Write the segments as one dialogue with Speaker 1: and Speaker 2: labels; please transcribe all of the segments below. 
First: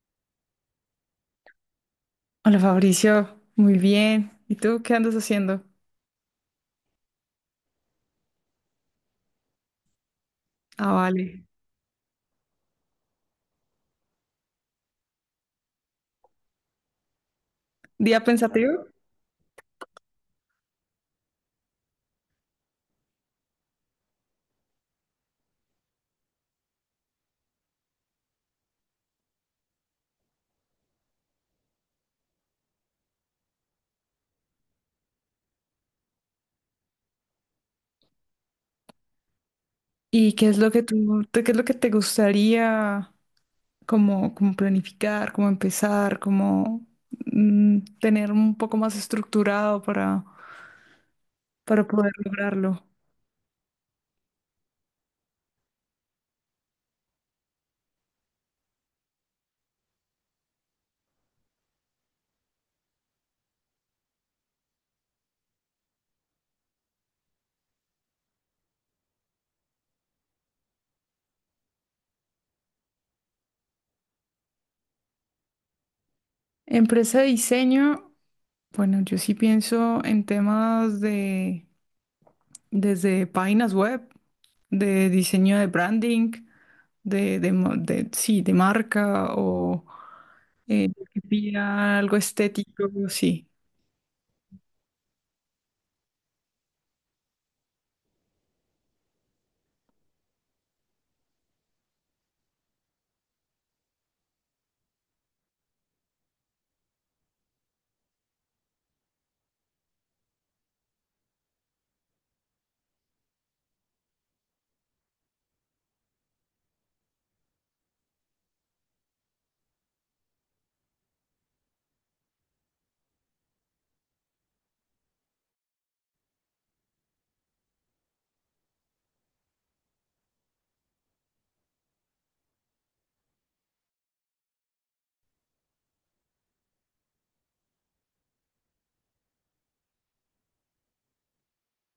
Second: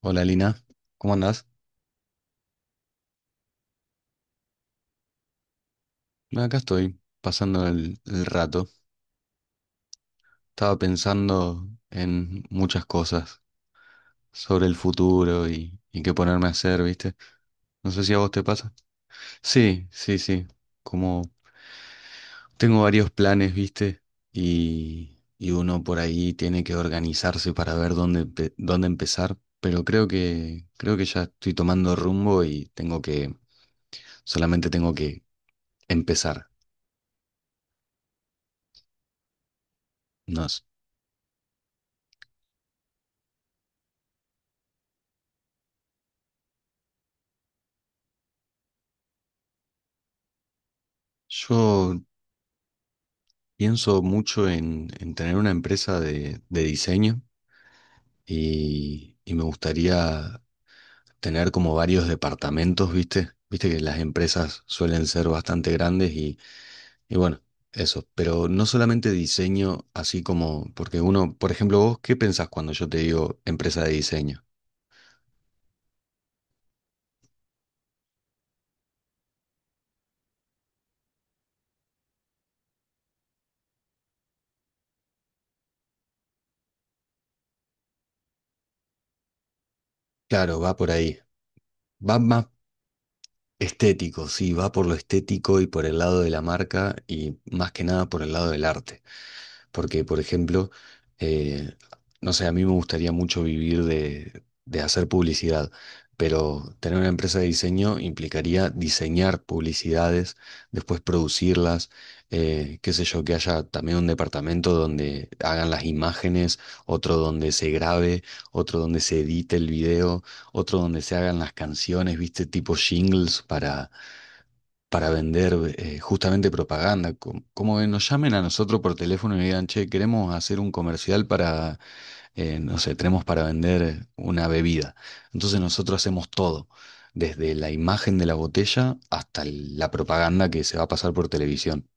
Speaker 1: Hola Lina, ¿cómo andás?
Speaker 2: Hola Fabricio, muy bien. ¿Y tú qué andas haciendo?
Speaker 1: No, acá estoy, pasando el rato. Estaba
Speaker 2: Ah, vale.
Speaker 1: pensando en muchas cosas sobre el futuro y qué ponerme a hacer, ¿viste? No sé si a
Speaker 2: ¿Día
Speaker 1: vos te pasa.
Speaker 2: pensativo?
Speaker 1: Sí, sí, sí. Como tengo varios planes, ¿viste? Y uno por ahí tiene que organizarse para ver dónde, dónde empezar. Pero creo que ya estoy tomando rumbo y solamente tengo que empezar.
Speaker 2: ¿Y
Speaker 1: No
Speaker 2: qué es
Speaker 1: sé.
Speaker 2: lo que qué es lo que te gustaría como, planificar, como empezar, como tener un poco más estructurado para
Speaker 1: Yo
Speaker 2: poder lograrlo?
Speaker 1: Pienso mucho en tener una empresa de diseño y me gustaría tener como varios departamentos, ¿viste? Viste que las empresas suelen ser bastante grandes y bueno, eso. Pero no solamente diseño, así como, porque uno, por ejemplo, vos, ¿qué pensás cuando yo te digo empresa de diseño?
Speaker 2: Empresa de diseño, bueno, yo sí pienso en temas desde páginas web, de diseño de branding, sí, de marca o
Speaker 1: Claro, va por ahí.
Speaker 2: que pida algo
Speaker 1: Va más
Speaker 2: estético, sí.
Speaker 1: estético, sí, va por lo estético y por el lado de la marca y más que nada por el lado del arte. Porque, por ejemplo, eh, no sé, a mí me gustaría mucho vivir de hacer publicidad, pero tener una empresa de diseño implicaría diseñar publicidades, después producirlas, qué sé yo, que haya también un departamento donde hagan las imágenes, otro donde se grabe, otro donde se edite el video, otro donde se hagan las canciones, viste, tipo jingles para vender justamente propaganda. Como, como que nos llamen a nosotros por teléfono y digan, che, queremos hacer un comercial para, no sé, tenemos para vender una bebida. Entonces nosotros hacemos todo, desde la imagen de la botella hasta la propaganda que se va a pasar por televisión.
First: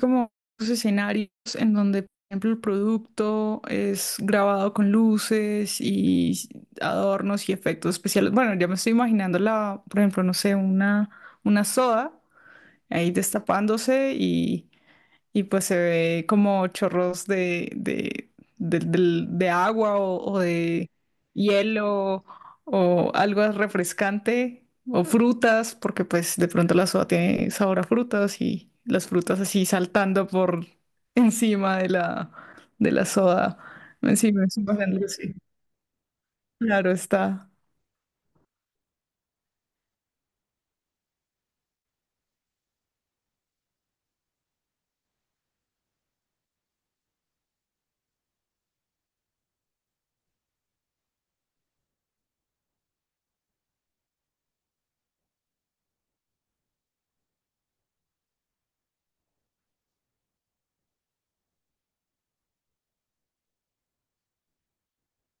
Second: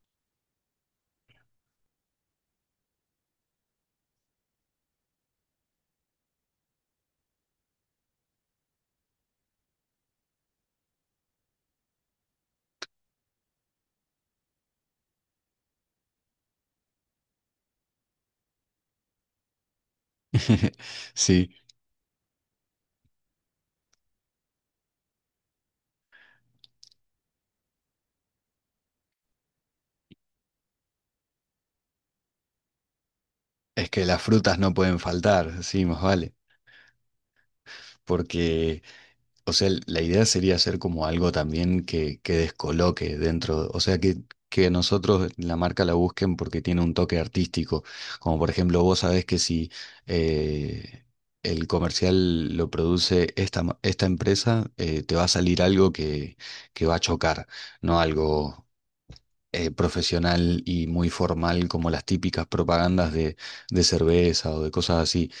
Speaker 2: Como los escenarios en donde, por ejemplo, el producto es grabado con luces y adornos y efectos especiales. Bueno, ya me estoy imaginando por ejemplo, no sé, una soda ahí destapándose y pues se ve como chorros de agua o de
Speaker 1: Sí,
Speaker 2: hielo o algo refrescante o frutas, porque pues de pronto la soda tiene sabor a frutas y las frutas así saltando por encima de de la soda.
Speaker 1: es que las
Speaker 2: Encima,
Speaker 1: frutas no
Speaker 2: encima de
Speaker 1: pueden
Speaker 2: algo así.
Speaker 1: faltar, sí, más vale.
Speaker 2: Claro está.
Speaker 1: Porque O sea, la idea sería hacer como algo también que descoloque dentro, o sea, que nosotros la marca la busquen porque tiene un toque artístico. Como por ejemplo, vos sabés que si eh, el comercial lo produce esta empresa, te va a salir algo que va a chocar, no algo profesional y muy formal como las típicas propagandas de cerveza o de cosas así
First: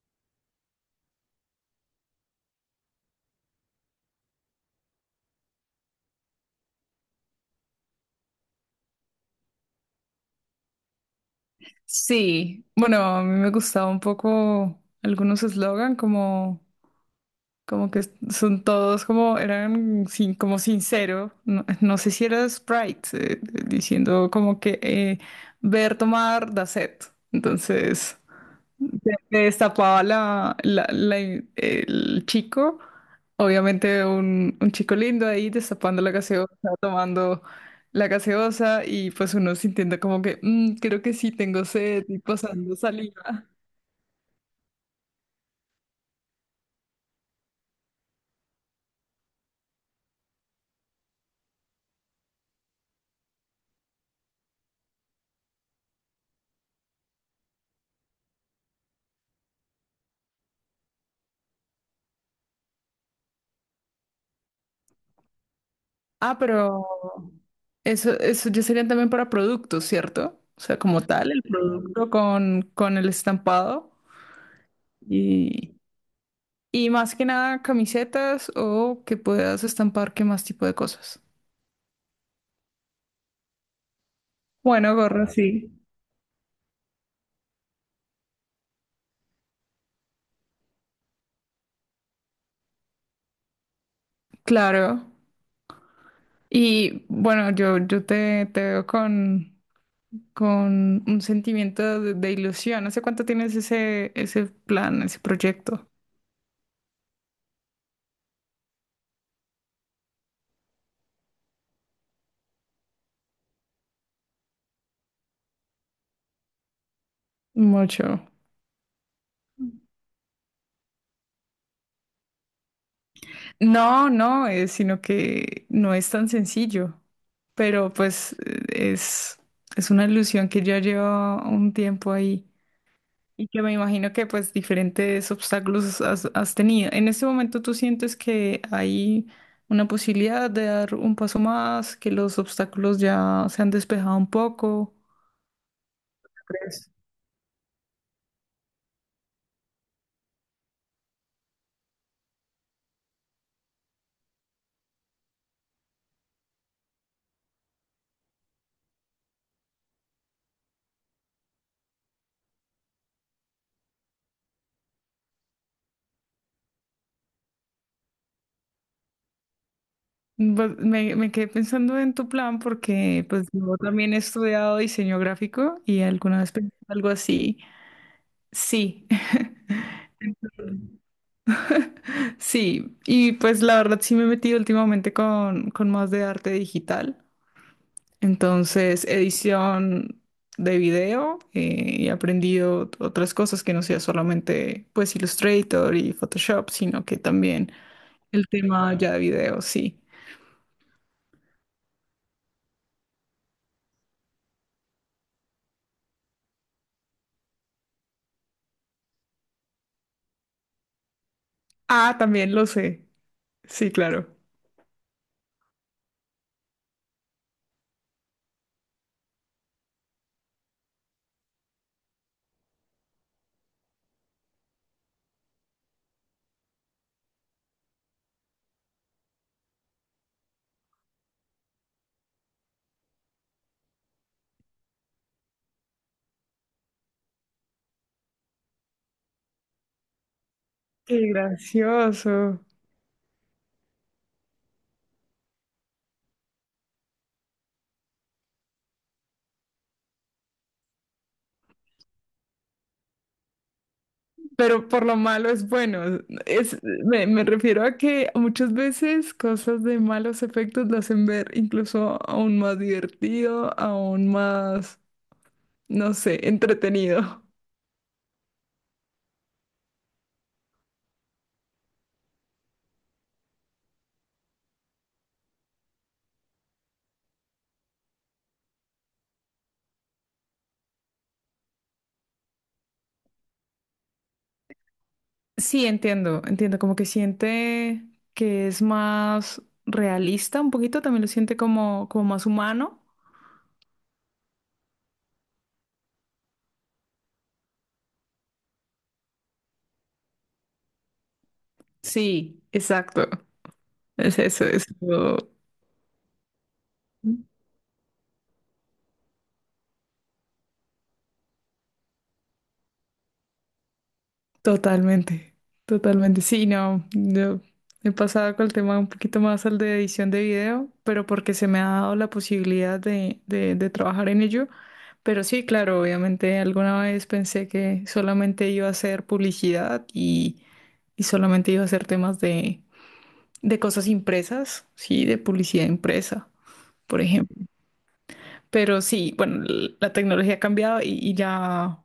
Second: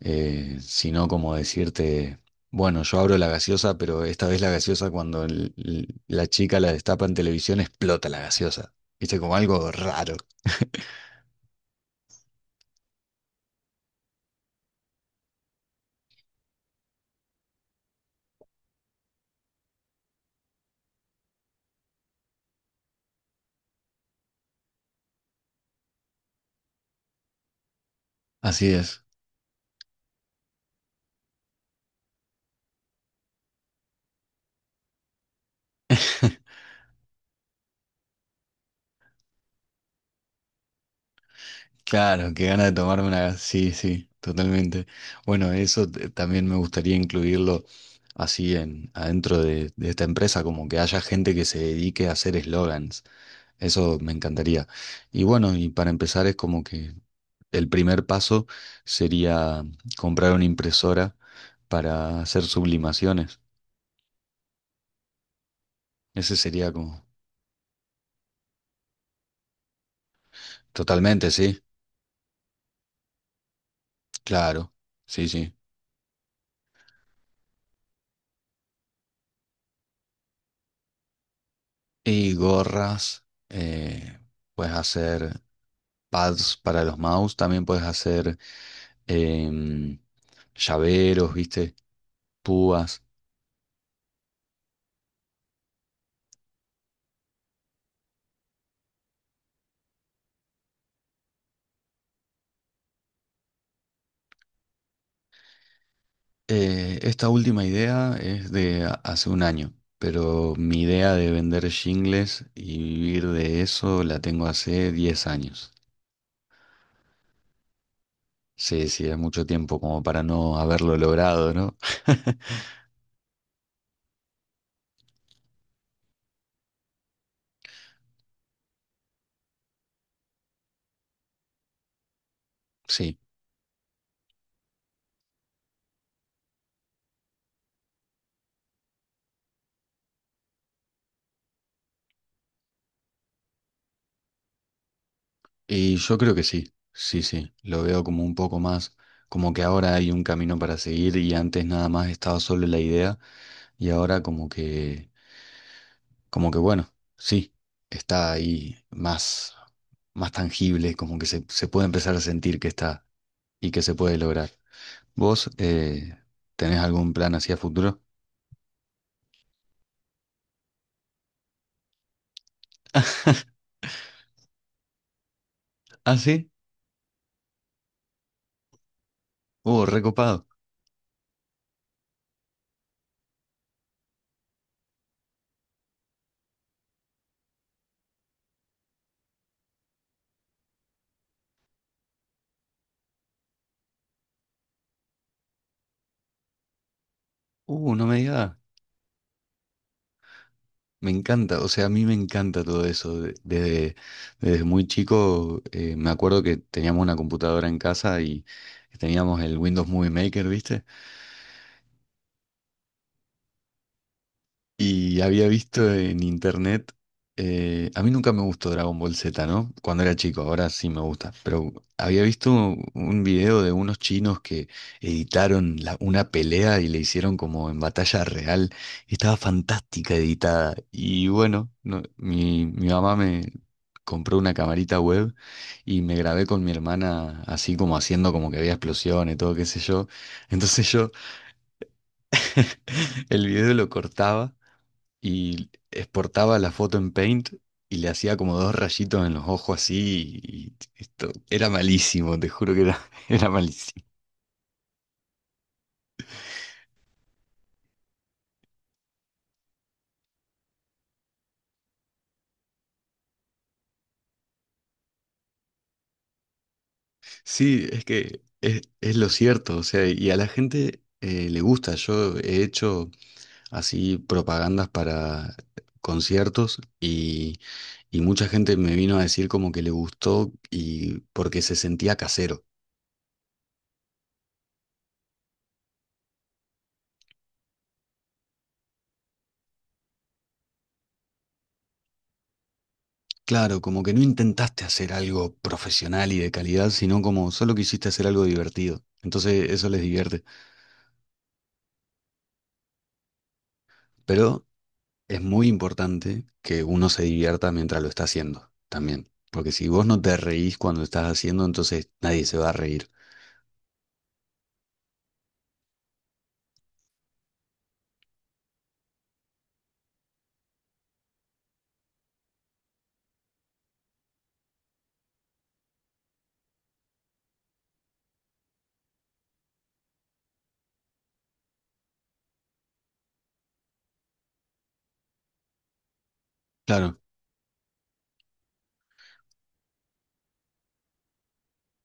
Speaker 1: sino como decirte, bueno, yo abro la gaseosa, pero esta vez la gaseosa cuando la chica la destapa en televisión explota la gaseosa. Viste, como algo raro.
Speaker 2: Sí, bueno, a mí me gustaba un poco algunos eslogan como... Como que son todos como, eran sin, como sincero, no, no sé si era Sprite, diciendo como que ver tomar da sed. Entonces,
Speaker 1: Así es.
Speaker 2: se destapaba el chico, obviamente un chico lindo ahí destapando la gaseosa, tomando la gaseosa y pues uno sintiendo como que "Mm, creo que sí tengo sed" y
Speaker 1: Claro, qué gana de
Speaker 2: pasando
Speaker 1: tomarme una...
Speaker 2: saliva.
Speaker 1: Sí, sí, totalmente. Bueno, eso también me gustaría incluirlo así en, adentro de esta empresa, como que haya gente que se dedique a hacer eslogans. Eso me encantaría. Y bueno, y para empezar es como que el primer paso sería comprar una impresora para hacer sublimaciones. Ese
Speaker 2: Ah, pero
Speaker 1: sería como...
Speaker 2: eso ya serían también para productos, ¿cierto? O sea, como
Speaker 1: Totalmente,
Speaker 2: tal, el
Speaker 1: sí.
Speaker 2: producto con el estampado
Speaker 1: Claro. Sí, sí.
Speaker 2: y, y más que nada camisetas o que puedas estampar qué más tipo de cosas.
Speaker 1: Y gorras. eh, puedes
Speaker 2: Bueno, gorro,
Speaker 1: hacer
Speaker 2: sí,
Speaker 1: pads para los mouse. También puedes hacer em, llaveros, ¿viste? Púas.
Speaker 2: claro. Y bueno, te veo con un sentimiento de ilusión. ¿Hace cuánto tienes ese, ese plan, ese proyecto?
Speaker 1: Esta última idea es de hace un año, pero mi idea de vender shingles y vivir de eso la tengo hace 10 años.
Speaker 2: Mucho.
Speaker 1: Sí, sí, es mucho tiempo como para no haberlo logrado, ¿no?
Speaker 2: No, no, sino que no es tan sencillo. Pero pues es, es una ilusión que ya lleva un tiempo ahí
Speaker 1: Sí,
Speaker 2: y que me imagino que pues diferentes obstáculos has tenido. En este momento tú sientes que hay una posibilidad de dar un paso más, que los obstáculos ya se han despejado un poco.
Speaker 1: y yo creo que sí,
Speaker 2: ¿Crees?
Speaker 1: sí, sí, lo veo como un poco más, como que ahora hay un camino para seguir y antes nada más estaba solo la idea y ahora como que, como que bueno, sí, está ahí más, más tangible, como que se puede empezar a sentir que está y que se puede lograr. ¿Vos tenés algún plan hacia futuro?
Speaker 2: Pues, me quedé pensando en tu plan, porque pues yo también he estudiado diseño gráfico y
Speaker 1: Ah,
Speaker 2: alguna
Speaker 1: sí,
Speaker 2: vez pensé algo así. Sí.
Speaker 1: recopado.
Speaker 2: Sí, y pues la verdad sí me he metido últimamente con más de arte digital. Entonces, edición de video, y he aprendido otras cosas que no sea solamente pues Illustrator y Photoshop, sino que también
Speaker 1: No me
Speaker 2: el
Speaker 1: digas.
Speaker 2: tema ya de video, sí.
Speaker 1: Me encanta, o sea, a mí me encanta todo eso. Desde, desde muy chico me acuerdo que teníamos una computadora en casa y teníamos el Windows Movie Maker, ¿viste?
Speaker 2: Ah, también lo sé. Sí, claro.
Speaker 1: Y había visto en internet, a mí nunca me gustó Dragon Ball Z, ¿no? Cuando era chico, ahora sí me gusta, pero había visto un video de unos chinos que editaron una pelea y le hicieron como en batalla real, y estaba fantástica editada. Y bueno, mi mamá me compró una camarita web y me grabé con mi hermana así como haciendo como que había explosiones, todo qué sé yo. Entonces yo
Speaker 2: Qué gracioso.
Speaker 1: el video lo cortaba y exportaba la foto en Paint y le hacía como dos rayitos en los ojos así y esto era malísimo, te juro que era, era malísimo.
Speaker 2: Pero por lo malo es bueno. Es, me refiero a que muchas veces cosas de malos efectos lo hacen ver incluso aún más divertido, aún más, no sé, entretenido.
Speaker 1: Sí, es que es lo cierto, o sea, y a la gente le gusta. Yo he hecho así propagandas para conciertos y mucha gente me vino a decir como que le gustó y porque se sentía casero.
Speaker 2: Sí, entiendo, entiendo, como que siente que es más realista un poquito, también lo siente como, como más humano.
Speaker 1: Claro, como que no intentaste hacer algo profesional y de calidad, sino como solo quisiste hacer algo divertido. Entonces eso les divierte.
Speaker 2: Sí, exacto. Es eso,
Speaker 1: Pero
Speaker 2: es lo-
Speaker 1: es muy importante que uno se divierta mientras lo está haciendo también. Porque si vos no te reís cuando estás haciendo, entonces nadie se va a reír.
Speaker 2: Totalmente, totalmente. Sí, no, yo he pasado con el tema un poquito más al de edición de video, pero porque se me ha dado la posibilidad de trabajar en ello. Pero sí, claro, obviamente alguna vez pensé que solamente iba a hacer publicidad y solamente iba a hacer temas de cosas impresas, sí, de publicidad impresa,
Speaker 1: Claro,
Speaker 2: por ejemplo. Pero sí, bueno, la tecnología ha cambiado y ya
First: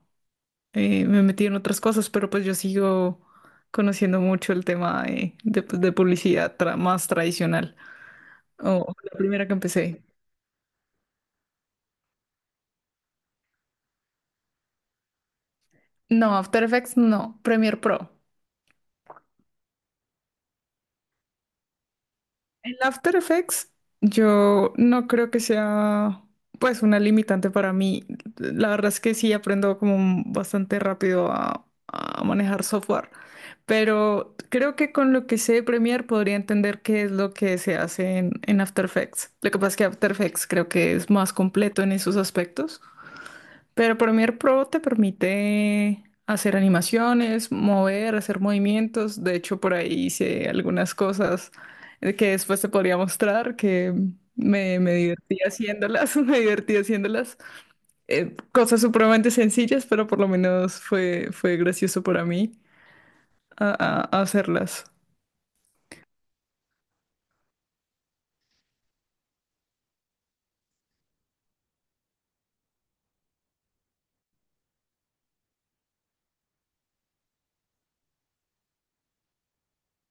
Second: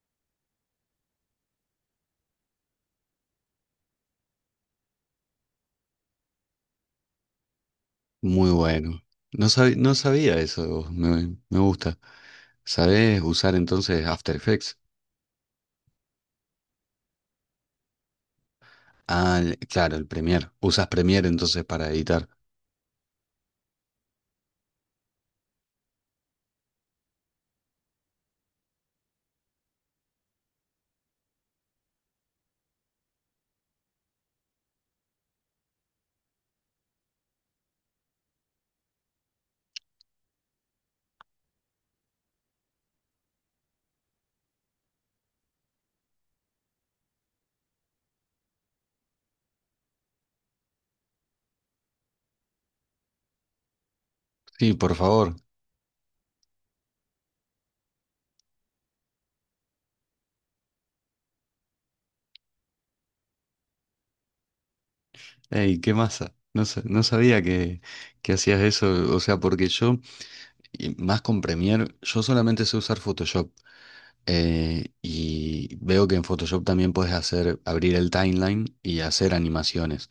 Speaker 2: me metí en otras cosas, pero pues yo sigo conociendo mucho el tema pues, de publicidad más tradicional.
Speaker 1: muy
Speaker 2: O
Speaker 1: bueno.
Speaker 2: la primera
Speaker 1: No
Speaker 2: que
Speaker 1: sabía, no
Speaker 2: empecé.
Speaker 1: sabía eso, de vos, me gusta. ¿Sabés usar entonces After Effects?
Speaker 2: No, After Effects no, Premiere Pro.
Speaker 1: Ah, claro, el Premiere. Usas Premiere entonces para editar.
Speaker 2: En After Effects, yo no creo que sea pues una limitante para mí. La verdad es que sí aprendo como bastante rápido a manejar software, pero creo que con lo que sé Premiere podría entender qué es lo que se hace en After Effects. Lo que pasa es que After Effects creo que es más completo en esos aspectos. Pero Premiere Pro te permite hacer animaciones, mover, hacer movimientos. De hecho, por ahí hice algunas cosas que después te podría mostrar que
Speaker 1: Sí, por
Speaker 2: me
Speaker 1: favor.
Speaker 2: divertí haciéndolas, me divertí haciéndolas. Cosas supremamente sencillas, pero por lo menos fue, fue gracioso para mí hacerlas.
Speaker 1: Ey, qué masa. No, no sabía que hacías eso. O sea, porque yo, y más con Premiere, yo solamente sé usar Photoshop. Y veo que en Photoshop también puedes hacer, abrir el timeline y hacer animaciones.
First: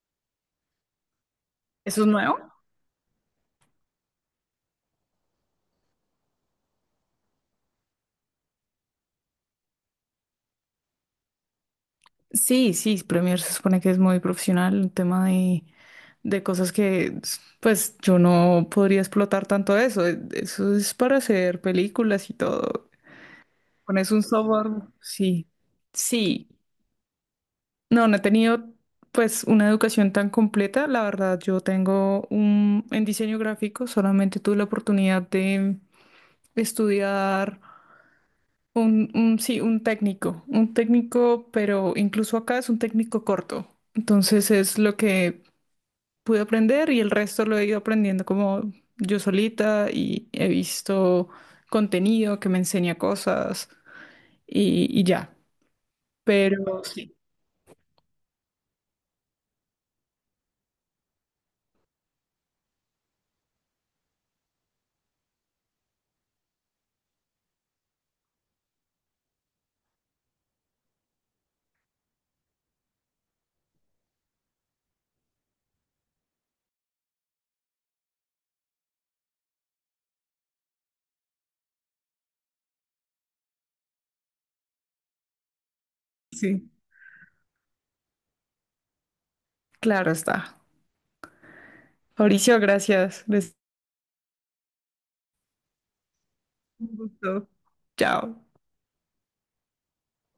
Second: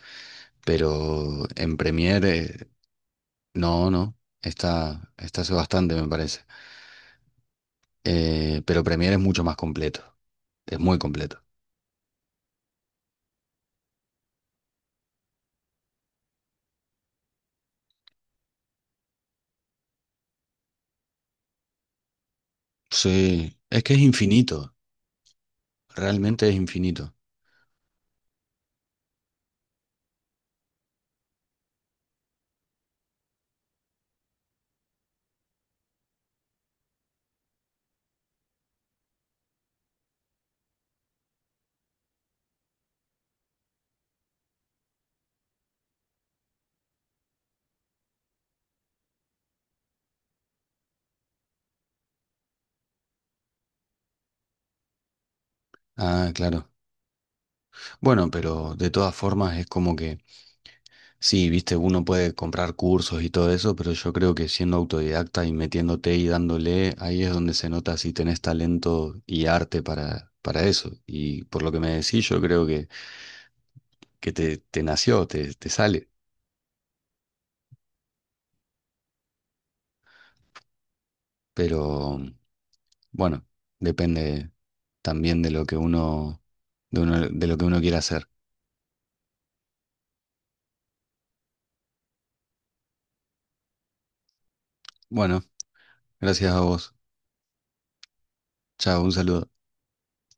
Speaker 1: Pero en
Speaker 2: ¿Eso es nuevo?
Speaker 1: Premiere, no, no. Está, está hace bastante, me parece. Pero Premiere es mucho más completo. Es muy completo.
Speaker 2: Sí, sí, Premiere se supone que es muy profesional en tema de cosas que, pues, yo no podría explotar tanto eso. Eso es para hacer películas y todo.
Speaker 1: Sí, es que es
Speaker 2: Pones un software,
Speaker 1: infinito.
Speaker 2: sí.
Speaker 1: Realmente
Speaker 2: Sí.
Speaker 1: es infinito.
Speaker 2: No, no he tenido, pues, una educación tan completa. La verdad, yo tengo en diseño gráfico, solamente tuve la oportunidad de estudiar. Sí, un técnico, pero incluso acá es un técnico corto. Entonces es lo que pude aprender y el resto lo he ido aprendiendo como yo solita y he visto contenido que me enseña cosas y ya.
Speaker 1: Ah, claro.
Speaker 2: Pero sí,
Speaker 1: Bueno, pero de todas formas es como que. Sí, viste, uno puede comprar cursos y todo eso, pero yo creo que siendo autodidacta y metiéndote y dándole, ahí es donde se nota si tenés talento y arte para eso. Y por lo que me decís, yo creo que te nació, te sale. Pero bueno, depende también de lo que
Speaker 2: sí,
Speaker 1: uno, de lo que uno quiera hacer.
Speaker 2: claro está. Mauricio, gracias. Les...
Speaker 1: Bueno, gracias a
Speaker 2: Un
Speaker 1: vos.
Speaker 2: gusto. Chao.
Speaker 1: Chao, un saludo.